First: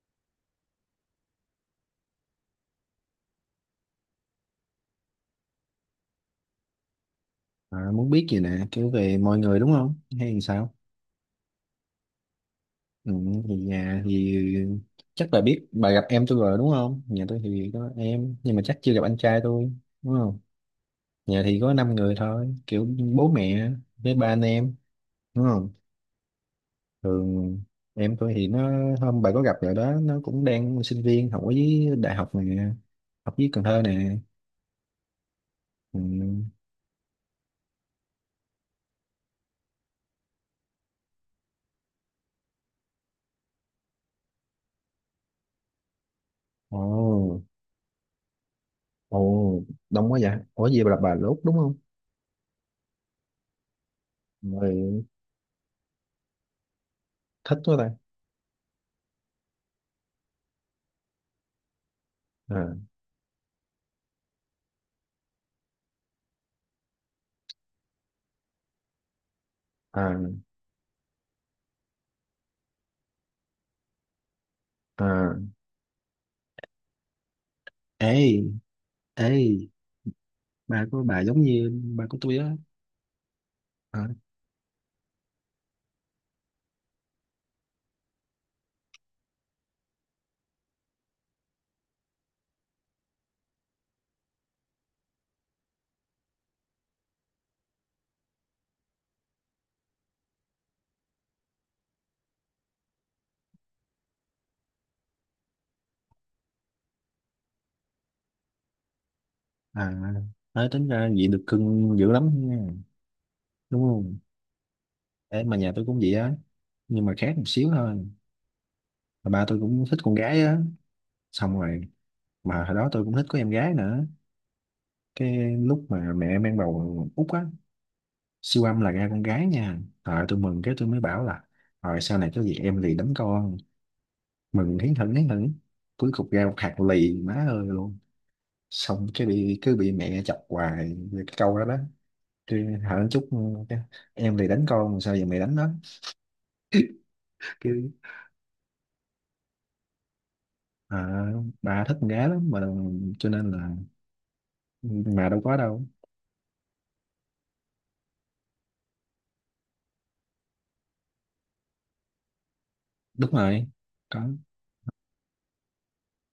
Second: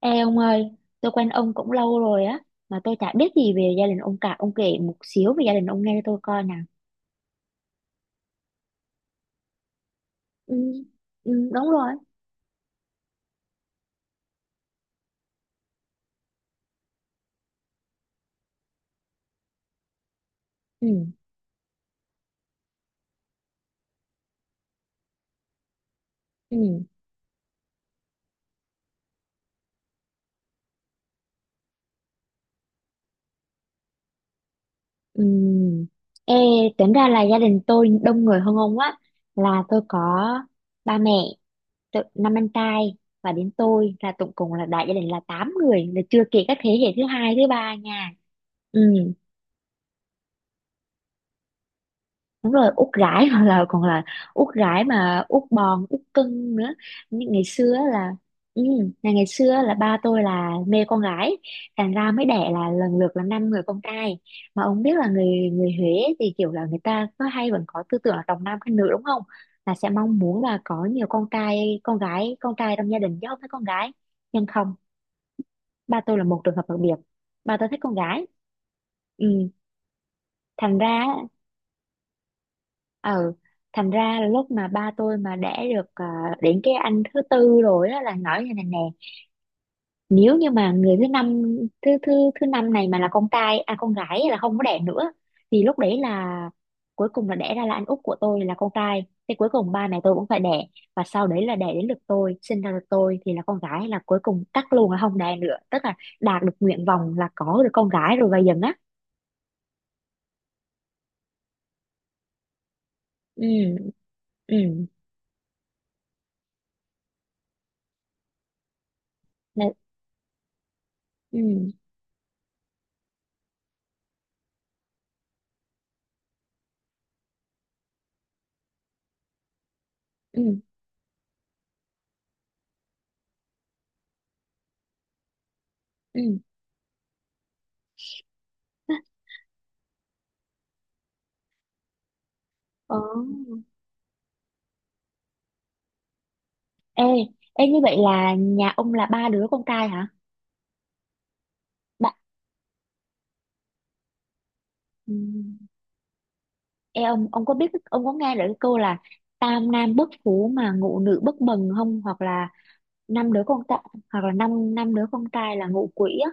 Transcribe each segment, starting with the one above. Ê ông ơi, tôi quen ông cũng lâu rồi á, mà tôi chả biết gì về gia đình ông cả. Ông kể một xíu về gia đình ông nghe cho tôi coi nào. À, muốn biết gì nè, kiểu về mọi người đúng không, hay làm Ừ, sao. Đúng rồi. Ừ, thì nhà thì chắc bà biết, bà gặp em tôi rồi đúng không. Nhà tôi thì có em nhưng mà chắc chưa gặp anh trai tôi đúng không. Ừ, Nhà thì có 5 người thôi, kiểu bố mẹ với ba anh em đúng không. ừ, Thường em tôi thì nó, hôm bà có gặp rồi đó, nó cũng đang sinh viên học ở dưới đại học nè, học dưới Cần Thơ nè. ừ. Ừ. Ê, tính ra là gia đình tôi đông người hơn ông á. Là tôi có ba mẹ, năm anh trai và đến tôi là tổng cộng là đại gia đình là 8 người. Là chưa kể các thế hệ thứ hai, ồ thứ ba nha. Ừ. ồ đông quá vậy. Ủa gì, bà là bà lốt đúng không. Đúng rồi, út gái hoặc là còn là út gái Rồi, mà út bòn út cưng nữa, như ngày thích xưa quá á ta. là, ừ, ngày ngày xưa á là ba tôi là mê con gái, thành ra mới đẻ là à lần lượt là năm người con trai. Mà ông biết là người người Huế thì kiểu là người ta có hay vẫn có tư tưởng là trọng nam khinh nữ đúng không, là sẽ mong à muốn là có nhiều con trai, con gái con trai trong gia đình chứ không phải con gái. Nhưng không, à ba tôi là một trường hợp đặc biệt, ba tôi thích con gái. ê ê Ừ, thành ba của ra, bà giống như ba của tôi á. ừ, thành À, ra là lúc mà ba tôi mà đẻ được đến cái anh thứ tư rồi đó là nói như này nè, nếu như mà người thứ năm, thứ thứ thứ năm này mà là con trai à con gái là không có đẻ nữa, thì lúc đấy là cuối cùng là đẻ ra là anh út của tôi là con trai thì cuối cùng ba mẹ tôi cũng phải đẻ, và sau đấy là đẻ đến lượt tôi sinh ra được, tôi thì là con gái là cuối cùng cắt luôn là không đẻ nữa, tức là đạt được nguyện vọng là có được con gái rồi và dần á. à, nói tính ra vậy được cưng dữ lắm nha, đúng Ừ, không. ừ, Ê, mà nhà tôi cũng vậy á, nhưng mà khác một xíu thôi. Mà ba tôi ừ, cũng thích con gái á, ừ, xong rồi mà hồi đó tôi cũng thích có em gái nữa. Cái lúc mà mẹ mang bầu út á, siêu âm là ra con gái nha, rồi tôi ừ, mừng, cái tôi mới bảo là rồi sau này có gì em lì đấm con, mừng hiến thỉnh hiến thỉnh. Cuối cùng ừ. ra một hạt lì má ơi luôn. Xong cái bị, cứ bị mẹ chọc hoài về cái câu đó đó. Chứ hả, Ờ. đánh chút cái, em thì đánh con sao giờ mày đánh nó. Ê, ê như Cứ vậy là nhà ông là ba đứa con trai hả? à, bà thích con Ba... gái lắm mà cho nên là mà đâu có ừm, đâu. Ê ông có biết, ông có nghe được cái câu là tam nam bất phú mà ngũ nữ bất bần không? Hoặc là Đúng năm đứa con rồi, trai, hoặc có. là năm năm đứa con trai là ngũ quỷ á.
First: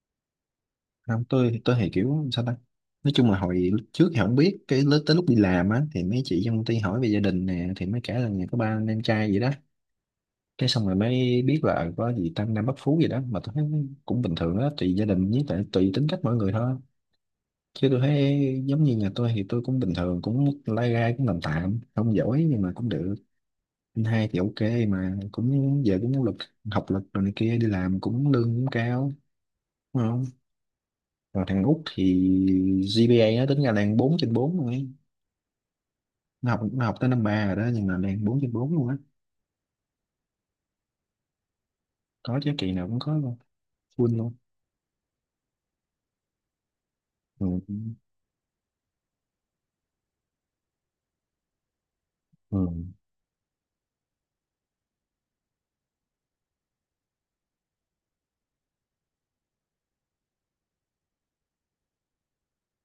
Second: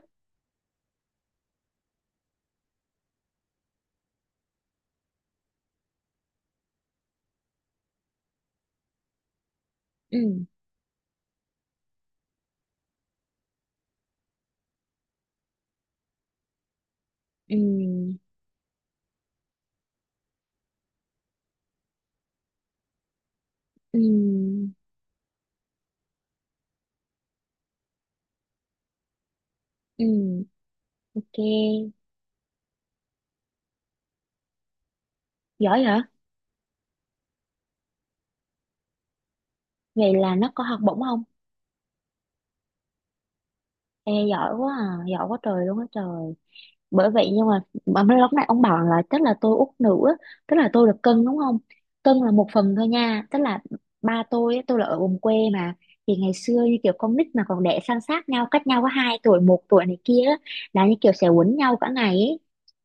Không, tôi thì kiểu sao ta, nói chung là hồi lúc trước thì không biết, cái tới lúc đi làm á thì mấy chị trong công ty hỏi về gia đình nè, thì mấy kể là nhà có ba anh em trai gì đó. Ừ, Cái xong rồi mới biết là có gì tam nam bất phú gì đó, mà tôi thấy cũng bình thường đó, tùy gia đình với tại tùy tính cách mỗi người thôi. ừ, Chứ tôi thấy giống như nhà tôi thì tôi cũng bình thường, cũng mức lai rai, cũng tạm tạm, không giỏi nhưng mà cũng được. ừ, Anh hai thì ok, mà cũng giờ cũng học lực rồi này kia, đi làm cũng lương cũng cao đúng không. ừ, ok. Rồi thằng Út thì GPA nó tính ra đang 4/4 luôn ấy. Giỏi hả? Nó học tới năm ba rồi đó, nhưng mà đang 4/4 luôn á. Vậy là nó có học bổng không? Có chứ, kỳ nào cũng có luôn, Ê, full luôn. giỏi quá à, giỏi quá trời luôn á trời. Bởi vậy, Ừ. nhưng mà mấy lúc này ông bảo là tức là tôi út nữ á, tức là tôi được cân đúng không, cân là một Ừ. phần thôi nha, tức là ba tôi á, tôi là ở vùng quê mà, thì ngày xưa như kiểu con nít mà còn đẻ san sát nhau cách nhau có hai tuổi một tuổi này kia á, là như kiểu sẽ quấn nhau cả ngày ấy.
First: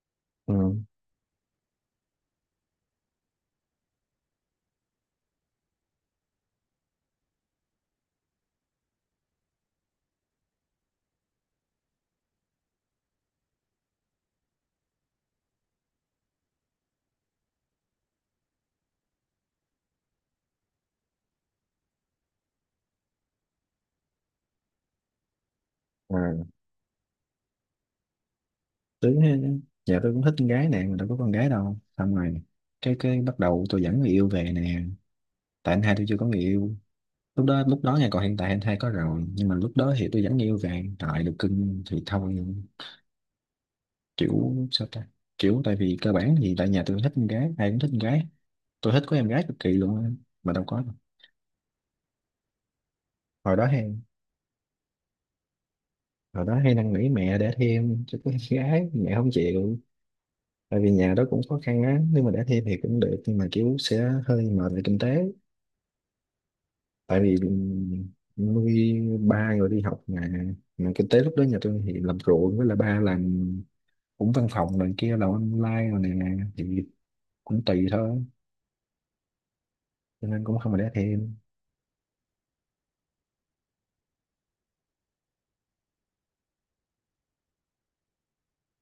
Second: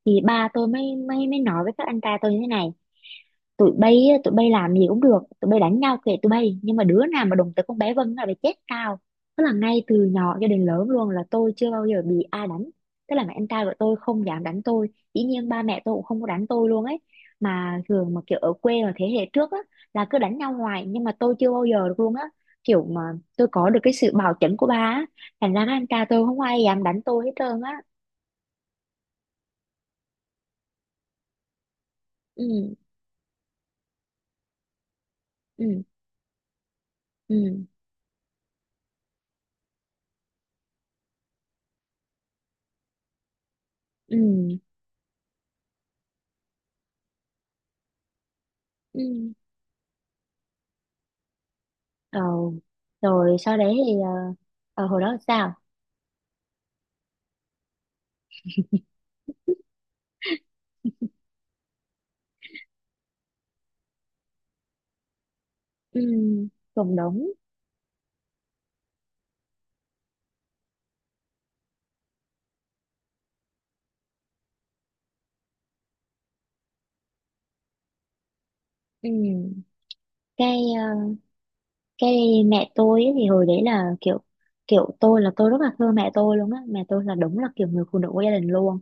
Thì ba Ừ. tôi mới mới mới nói với các anh trai tôi như thế này: tụi bay á, tụi bay làm gì cũng được, tụi bay đánh nhau kệ tụi bay, nhưng mà đứa nào mà đụng tới con bé Vân là phải chết tao. Tức là ngay từ nhỏ cho đến lớn luôn là tôi chưa bao giờ bị ai đánh, tức là mẹ anh trai của tôi không dám đánh tôi, dĩ nhiên ba mẹ tôi cũng không có đánh tôi luôn ấy. Mà thường mà kiểu ở quê mà thế hệ trước á là cứ đánh nhau hoài, nhưng mà tôi chưa bao giờ được luôn á, kiểu mà tôi có được cái sự bảo chẩn của ba á, thành ra các anh trai tôi không Ừ. ai dám đánh tôi hết trơn á. Tính ha. Dạ, tôi cũng thích con gái nè mà đâu có con gái đâu. Xong rồi Ừ, cái, bắt đầu tôi dẫn người yêu về nè, ừ, tại anh hai tôi chưa có người yêu. lúc đó ừ, lúc đó nha, còn hiện tại anh hai có rồi, nhưng mà lúc đó thì tôi vẫn yêu và hiện tại được cưng thì thôi. ừ, Kiểu sao ta, kiểu tại vì cơ bản thì tại nhà tôi thích con gái, ai cũng thích con gái. Tôi ừ, thích có em ừ. gái cực kỳ luôn á, mà đâu có đâu. Ờ, rồi sau hồi đó đấy thì hay ờ, hồi đó sao? hồi đó hay năn nỉ mẹ để thêm cho có em gái, mẹ không chịu, tại vì nhà đó cũng khó khăn á. Nếu mà để thêm thì cũng được nhưng mà kiểu sẽ hơi mệt về kinh tế, Ừ, cũng tại đúng. vì nuôi ba người đi học mà. Mà kinh tế lúc đó nhà tôi thì làm ruộng, với là ba làm cũng văn phòng này kia, là online rồi nè, thì cũng tùy thôi, Ừ. cho nên Cái cũng không phải để ờ, thêm. cái Mẹ tôi ấy, thì hồi đấy là kiểu, kiểu tôi là tôi rất là thương mẹ tôi luôn á. Mẹ tôi là đúng là kiểu người phụ nữ của gia đình luôn.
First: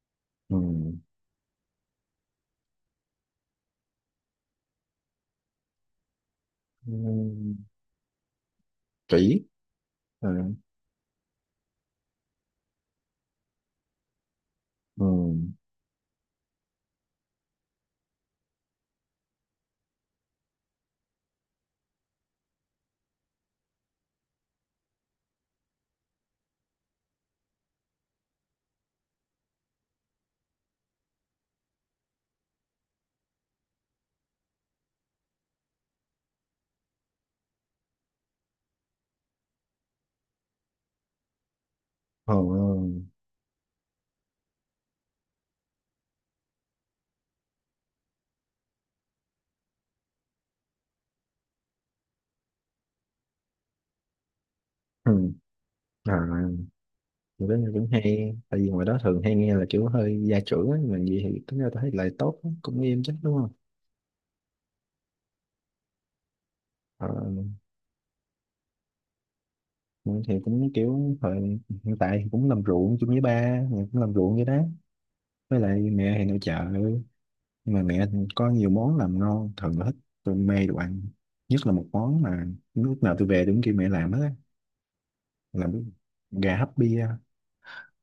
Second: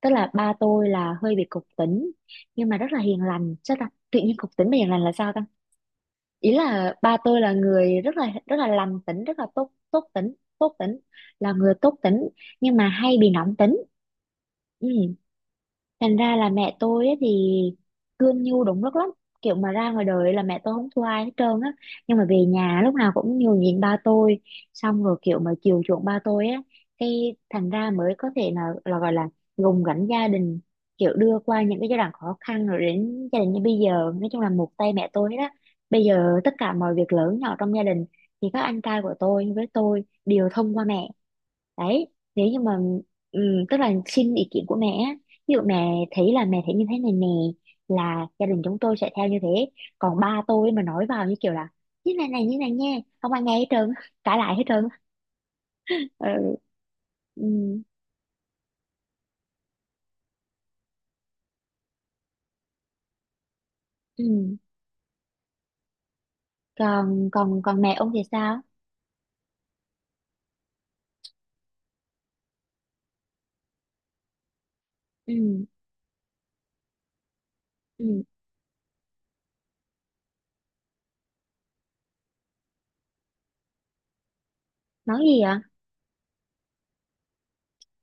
Tức là ba tôi Ừ. là hơi bị cục tính nhưng mà rất là hiền lành. Chắc là tự nhiên cục tính mà hiền lành là sao ta? Ý là ba tôi là Ừ. người rất là lành tính, rất Kỹ. là tốt tốt Ừ. tính, tốt tính, là người tốt tính nhưng mà hay bị nóng tính. Ừ. Ừ. Thành ra là mẹ tôi á thì cương nhu đúng lúc lắm, kiểu mà ra ngoài đời là mẹ tôi không thua ai hết trơn á, nhưng mà về nhà lúc nào cũng nhường nhịn ba tôi, xong rồi kiểu mà chiều chuộng ba tôi á, cái thành ra mới có thể là gọi là gồng gánh gia đình, kiểu đưa qua những cái giai đoạn khó khăn rồi đến gia đình như bây giờ, nói chung là một tay mẹ tôi đó. Bây giờ tất cả mọi việc lớn nhỏ trong gia đình thì các anh trai của tôi với tôi đều thông qua mẹ. Đấy, nếu như mà Ừ. ừm, tức là xin ý kiến của mẹ, á. Ví dụ mẹ thấy là mẹ thấy như thế này nè, là gia đình chúng tôi sẽ theo như thế. Còn ba tôi mà nói vào như kiểu là như này này như này nha, không ai nghe hết trơn, cãi lại hết trơn. Ừ. À, Ừ, kiểu đó ừm, cũng hay, tại vì ngoài đó thường hay nghe là kiểu hơi gia trưởng á, mà gì thì tính ra tôi thấy lại tốt á, cũng nghiêm chắc đúng không. ừm. Ờ, Còn còn còn mẹ ông thì sao? mình thì cũng kiểu thời hiện tại thì cũng làm ruộng chung với ba, mình cũng làm ruộng vậy đó. Với Ừ, lại mẹ thì nội trợ, nhưng mà mẹ ừ. có nhiều món làm ngon, thường là thích. Tôi mê đồ ăn, nhất là một món mà lúc nào tôi về đúng kêu mẹ làm hết á, Nói gì ạ? làm cái gà hấp bia.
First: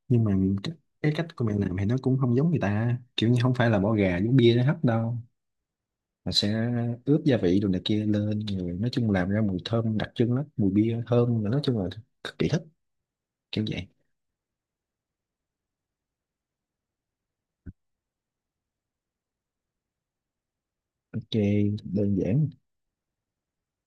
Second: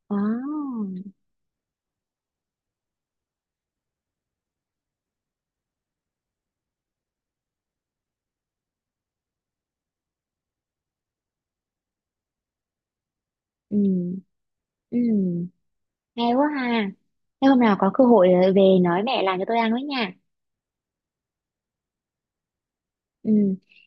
Ồ, Nhưng mà cái, cái cách của mẹ làm thì nó cũng không giống người ta, kiểu như không phải là bỏ gà giống bia nó hấp đâu, mà sẽ ướp gia vị đồ này kia lên, rồi nói chung làm ra mùi thơm đặc trưng lắm, mùi bia thơm, nói chung là cực kỳ thích, kiểu vậy. ừ, ừ. Hay quá ha. Thế hôm nào có cơ hội về nói mẹ làm cho tôi ăn với nha. Ok, đơn giản. Ừ.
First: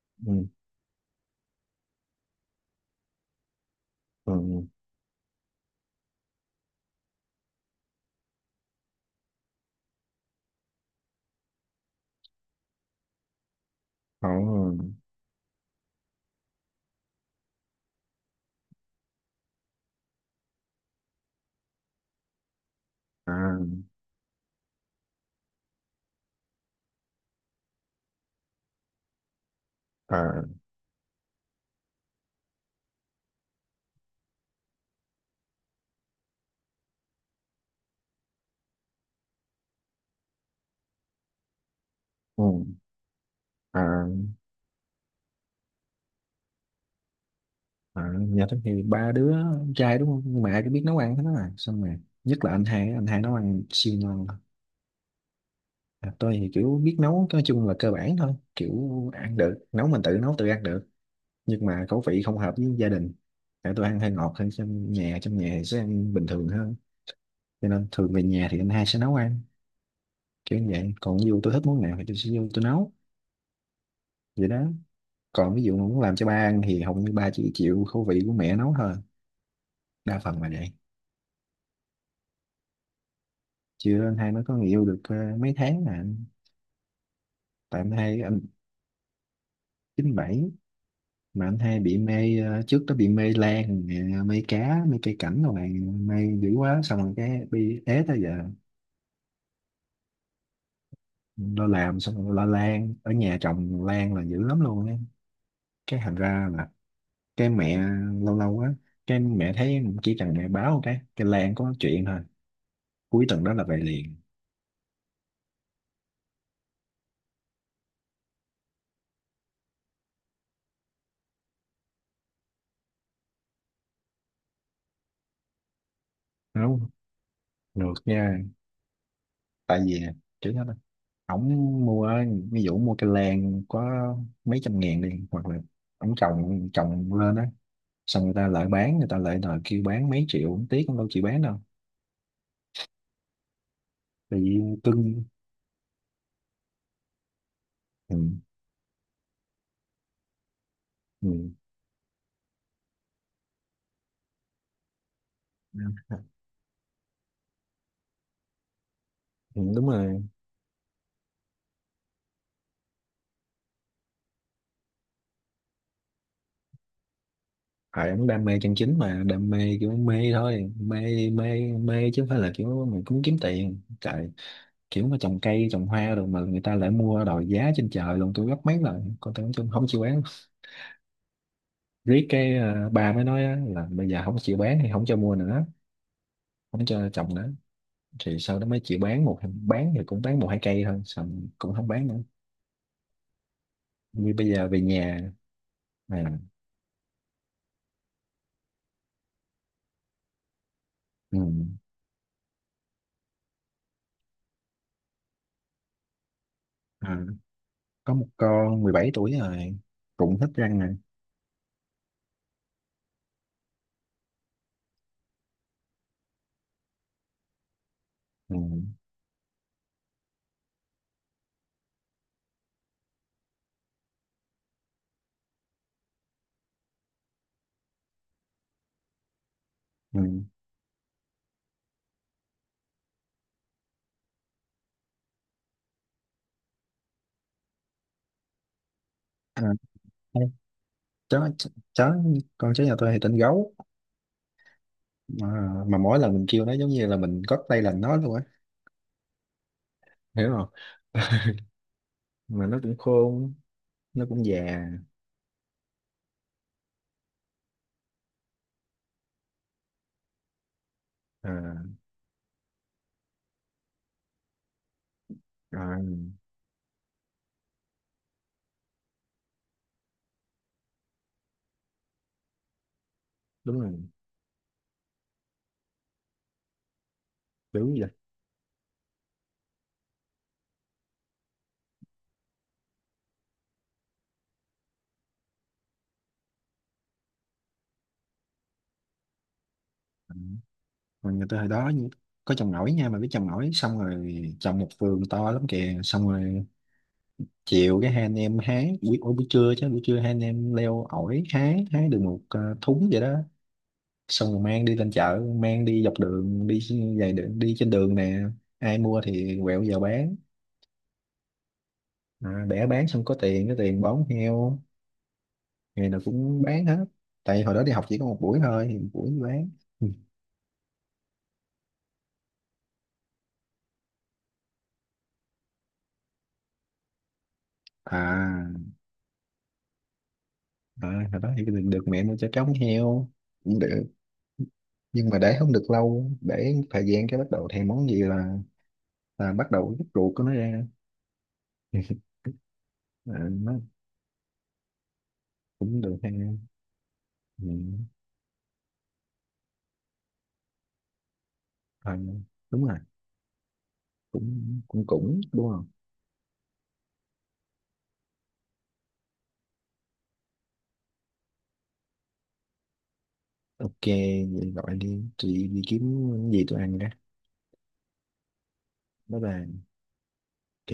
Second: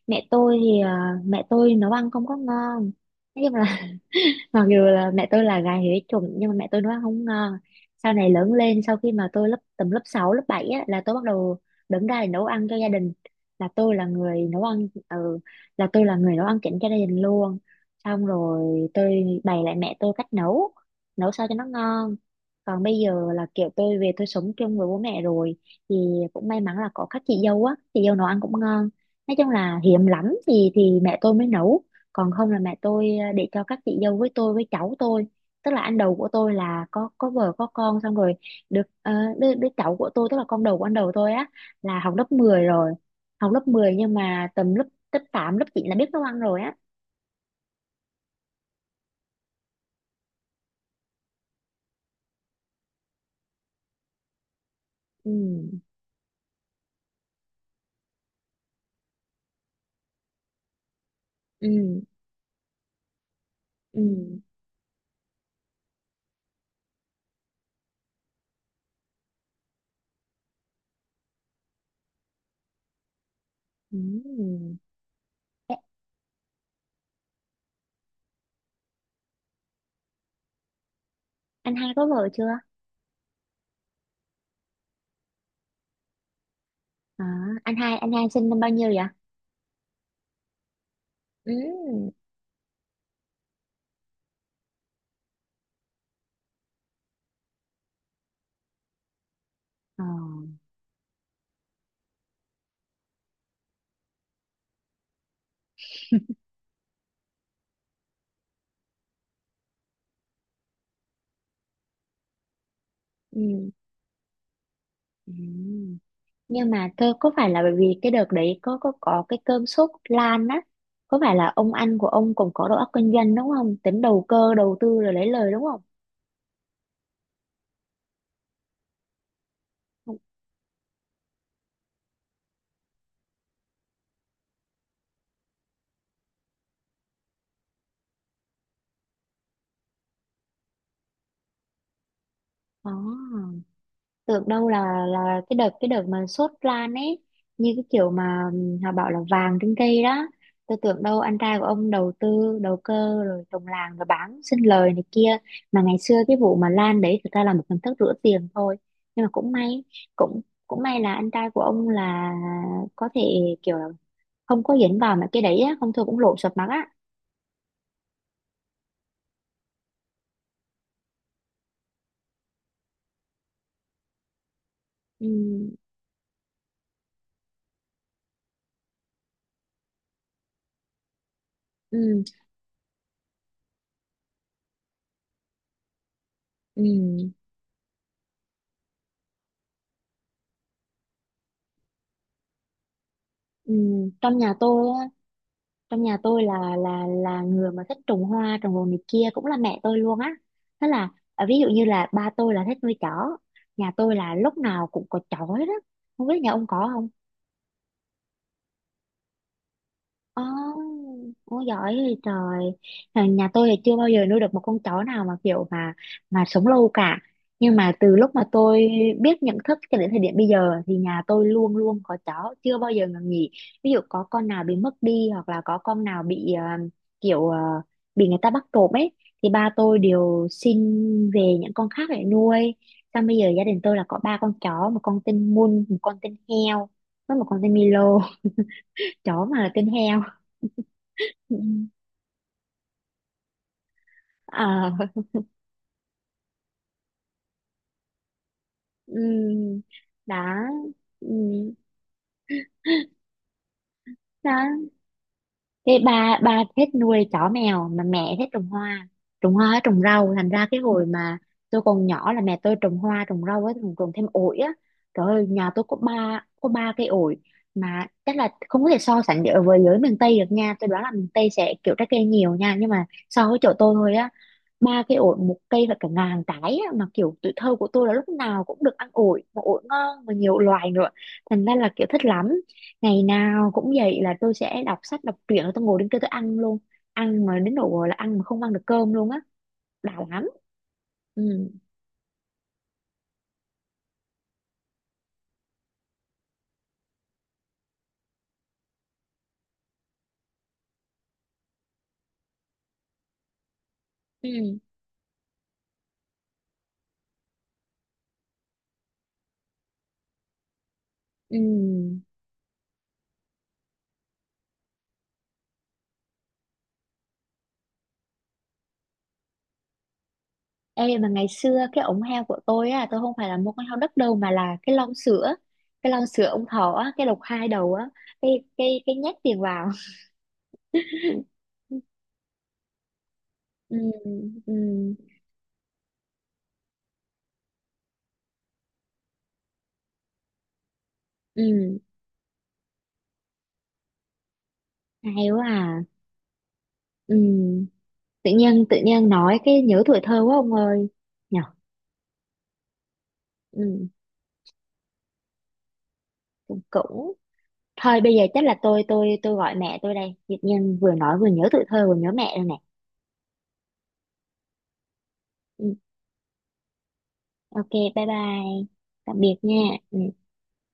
Mẹ Ừ. tôi thì mẹ tôi nấu ăn không có ngon. Nói chung là Ừ. mặc dù là mẹ tôi là gà huế chủng nhưng mà mẹ tôi nấu ăn không ngon. Sau này lớn lên sau khi mà tôi lớp tầm lớp 6 lớp 7 á, là tôi bắt đầu đứng ra để nấu ăn cho gia đình, là tôi là Ờ, người nấu ăn, ừ, là tôi là người nấu ăn chỉnh cho gia đình luôn, xong rồi tôi bày lại mẹ tôi cách nấu, nấu sao cho nó ngon. Còn bây giờ là à, kiểu tôi về tôi sống chung với bố mẹ rồi, thì cũng may mắn là có các chị dâu á, chị dâu nấu ăn cũng ngon, nói chung là hiếm lắm à, thì mẹ tôi mới nấu, còn không là mẹ tôi để cho các chị dâu với tôi với cháu tôi, tức là anh đầu của tôi là có vợ có con xong rồi, được đứa cháu của tôi tức là con đầu của anh đầu tôi á là học lớp ừ, mười rồi, học lớp mười à, nhưng mà tầm lớp lớp 8, lớp chín là biết nấu ăn rồi á. à, nhà thích thì ba đứa trai đúng không, mẹ mà biết nấu ăn hết á. Xong rồi nhất là anh hai, anh hai nấu ăn siêu ngon. Ừ, À, tôi thì kiểu biết nấu, nói chung là cơ bản thôi, kiểu ăn được, nấu mình tự nấu tự ăn được, nhưng mà ừ, khẩu vị không hợp với gia đình. Tại tôi ăn ừ, hơi ngọt hơn, trong nhà thì sẽ ăn bình thường hơn, cho nên thường về nhà thì anh hai sẽ nấu ăn, kiểu như vậy. Còn ví dụ tôi thích món nào thì tôi sẽ vô tôi nấu, ừ. vậy đó. Còn ví Ê, dụ muốn làm cho ba ăn thì hầu như ba chỉ chịu khẩu vị của mẹ nấu thôi, đa phần là vậy. anh hai có vợ chưa? Chưa, anh hai mới có người yêu được mấy tháng mà anh, À, tại anh anh hai hai anh, sinh năm bao nhiêu vậy? 97. Mà Ừ. anh hai bị mê, trước đó bị mê lan nè, mê cá, mê cây cảnh rồi này, mê dữ quá, xong rồi cái bị ế tới giờ. Ờ. Lo làm xong rồi lo lan ở nhà, trồng lan là dữ lắm luôn á. Cái thành ra là cái mẹ, lâu lâu á, cái mẹ thấy chỉ cần mẹ báo cái lan có chuyện thôi, cuối tuần đó là Ừ. về liền. Ừ. Nhưng mà tôi có phải là bởi vì cái đợt đấy có cái cơn sốt lan á, có phải là ông anh của ông cũng có đầu óc kinh doanh đúng không, tính đầu cơ đầu tư rồi lấy lời đúng không? Đúng không? Ngược nha, tại vì Không kiểu đó ổng mua, ví dụ mua cây lan có mấy trăm ngàn đi, hoặc là ổng trồng, lên á, xong người ta lại bán, người ta lại đòi kêu bán mấy triệu, ổng tiếc, ổng đâu chịu bán đâu, có, tại tưởng vì đâu cưng. là cái đợt mà sốt lan ấy, như cái kiểu Ừ, mà họ bảo là vàng trên cây đó, tôi tưởng đâu anh ừ, trai của ông đầu tư đầu cơ rồi trồng làng rồi bán sinh lời này kia, mà ngày xưa cái vụ mà lan đấy thực ra là một hình thức rửa tiền thôi, nhưng mà cũng ừ, may, đúng rồi. cũng cũng may là anh trai của ông là có thể kiểu là không có dính vào mấy cái đấy á, không thôi cũng lộ sọt mặt á. Phải, ổng đam mê chân chính, mà đam mê kiểu mê thôi, mê mê mê, chứ không phải là kiểu mình cũng kiếm tiền trời. Kiểu mà Ừ, trồng cây trồng hoa rồi mà người ta lại mua đòi giá trên trời luôn, tôi gấp mấy lần, còn tôi không, không chịu bán. ừ, Riết cái bà mới nói á, là bây giờ không chịu bán thì không cho mua nữa, ừ, không cho trồng nữa. Thì sau đó mới chịu bán một, bán thì cũng bán một hai cây thôi, xong cũng không bán nữa, ừ. như trong bây nhà giờ về tôi nhà. Trong nhà À, tôi là người mà thích trồng hoa trồng đồ này kia cũng là mẹ tôi luôn á, thế là ừ, à, ví dụ như là ba tôi là thích nuôi chó, nhà tôi là lúc nào cũng có chó hết á, không biết nhà ông có không. à, có một con 17 tuổi rồi, cũng Ồ, hết răng nè. oh, giỏi thì trời. Nhà nhà tôi thì chưa bao giờ nuôi được một con chó nào mà kiểu mà sống lâu cả. Nhưng mà từ lúc mà Ừ, tôi biết nhận thức cho đến thời điểm bây giờ thì nhà tôi luôn luôn có chó, chưa bao giờ ngừng nghỉ. Ví dụ có con nào bị mất đi hoặc là có con nào bị kiểu bị người ta bắt trộm ấy, thì ba tôi ừ. đều xin về những con khác để nuôi. Xong bây giờ gia đình tôi là có ba con chó, một con tên Mun, một con tên heo, với một con tên Milo, chó À, mà tên heo. ê, Ừ. Chó, con chó nhà tôi thì tên gấu. Ờ, mà, mà mỗi lần mình kêu nó giống như là mình gót tay làm nó luôn á, ừm, hiểu đó, không. ừm, Mà nó cũng khôn, nó cũng đó. già. Thế ba ba thích nuôi chó mèo mà mẹ thích trồng hoa, trồng hoa với trồng rau, thành ra cái hồi mà À, tôi còn nhỏ là mẹ tôi trồng hoa trồng rau với trồng thêm ổi á. Trời ơi nhà tôi có à, ba cây ổi, mà chắc là không có thể so sánh được với miền Tây được nha, tôi đoán là miền Tây sẽ kiểu trái cây nhiều nha, nhưng mà so với chỗ đúng rồi. tôi thôi á, ba cái ổi một cây và cả ngàn cái á, mà kiểu tuổi thơ của Đúng tôi vậy. là lúc nào cũng được ăn ổi, mà ổi ngon mà nhiều loài nữa, thành ra là kiểu thích lắm, ngày nào cũng vậy là tôi sẽ đọc sách đọc truyện rồi tôi ngồi đến kia tôi ăn luôn, ăn mà đến độ là ăn mà không ăn được cơm luôn á, đã lắm. Mà người ta Ừ, hồi đó như- có trồng ổi nha, mà biết trồng ổi, xong rồi trồng một vườn to lắm kìa. Xong rồi chiều cái hai anh em hái, buổi, ủa, buổi trưa chứ, buổi trưa hai anh em leo ổi hái, hái được một thúng vậy đó. Xong rồi ừ, mang đi lên chợ, mang đi dọc đường đi, dài đường đi trên đường nè, ai mua thì quẹo vào bán, ừ. à, để bán xong có tiền, cái tiền bón heo. Ngày nào cũng bán hết, tại hồi đó đi học chỉ có một buổi thôi, thì một buổi bán. Ừ. Ê mà ngày xưa cái ống heo của tôi á, tôi không phải là một con heo đất đâu mà là cái lon sữa, cái lon sữa ông thọ á, cái lộc hai đầu á, À, cái nhét tiền vào. à, hồi đó thì được, mẹ mua cho trống heo cũng Ừ, được, ừ, nhưng mà để không được lâu, để thời gian cái bắt đầu thèm món gì là bắt đầu rút ruột của nó ra. ừ. À, nó Hay quá cũng à. được ha. Ừ. Ừ. Tự nhiên nói cái nhớ tuổi thơ quá ông ơi. Nhở. Thôi, đúng rồi, Ừ. cũng cũng cũng đúng không. Cũng thôi bây giờ chắc là tôi gọi mẹ tôi đây. Tự nhiên vừa nói vừa nhớ tuổi thơ vừa nhớ mẹ rồi nè. Ok, vậy gọi đi, chị đi Ừ. kiếm gì tôi ăn đó. Ok, bye bye. Bye Tạm biệt nha. bye. Ừ. Ok.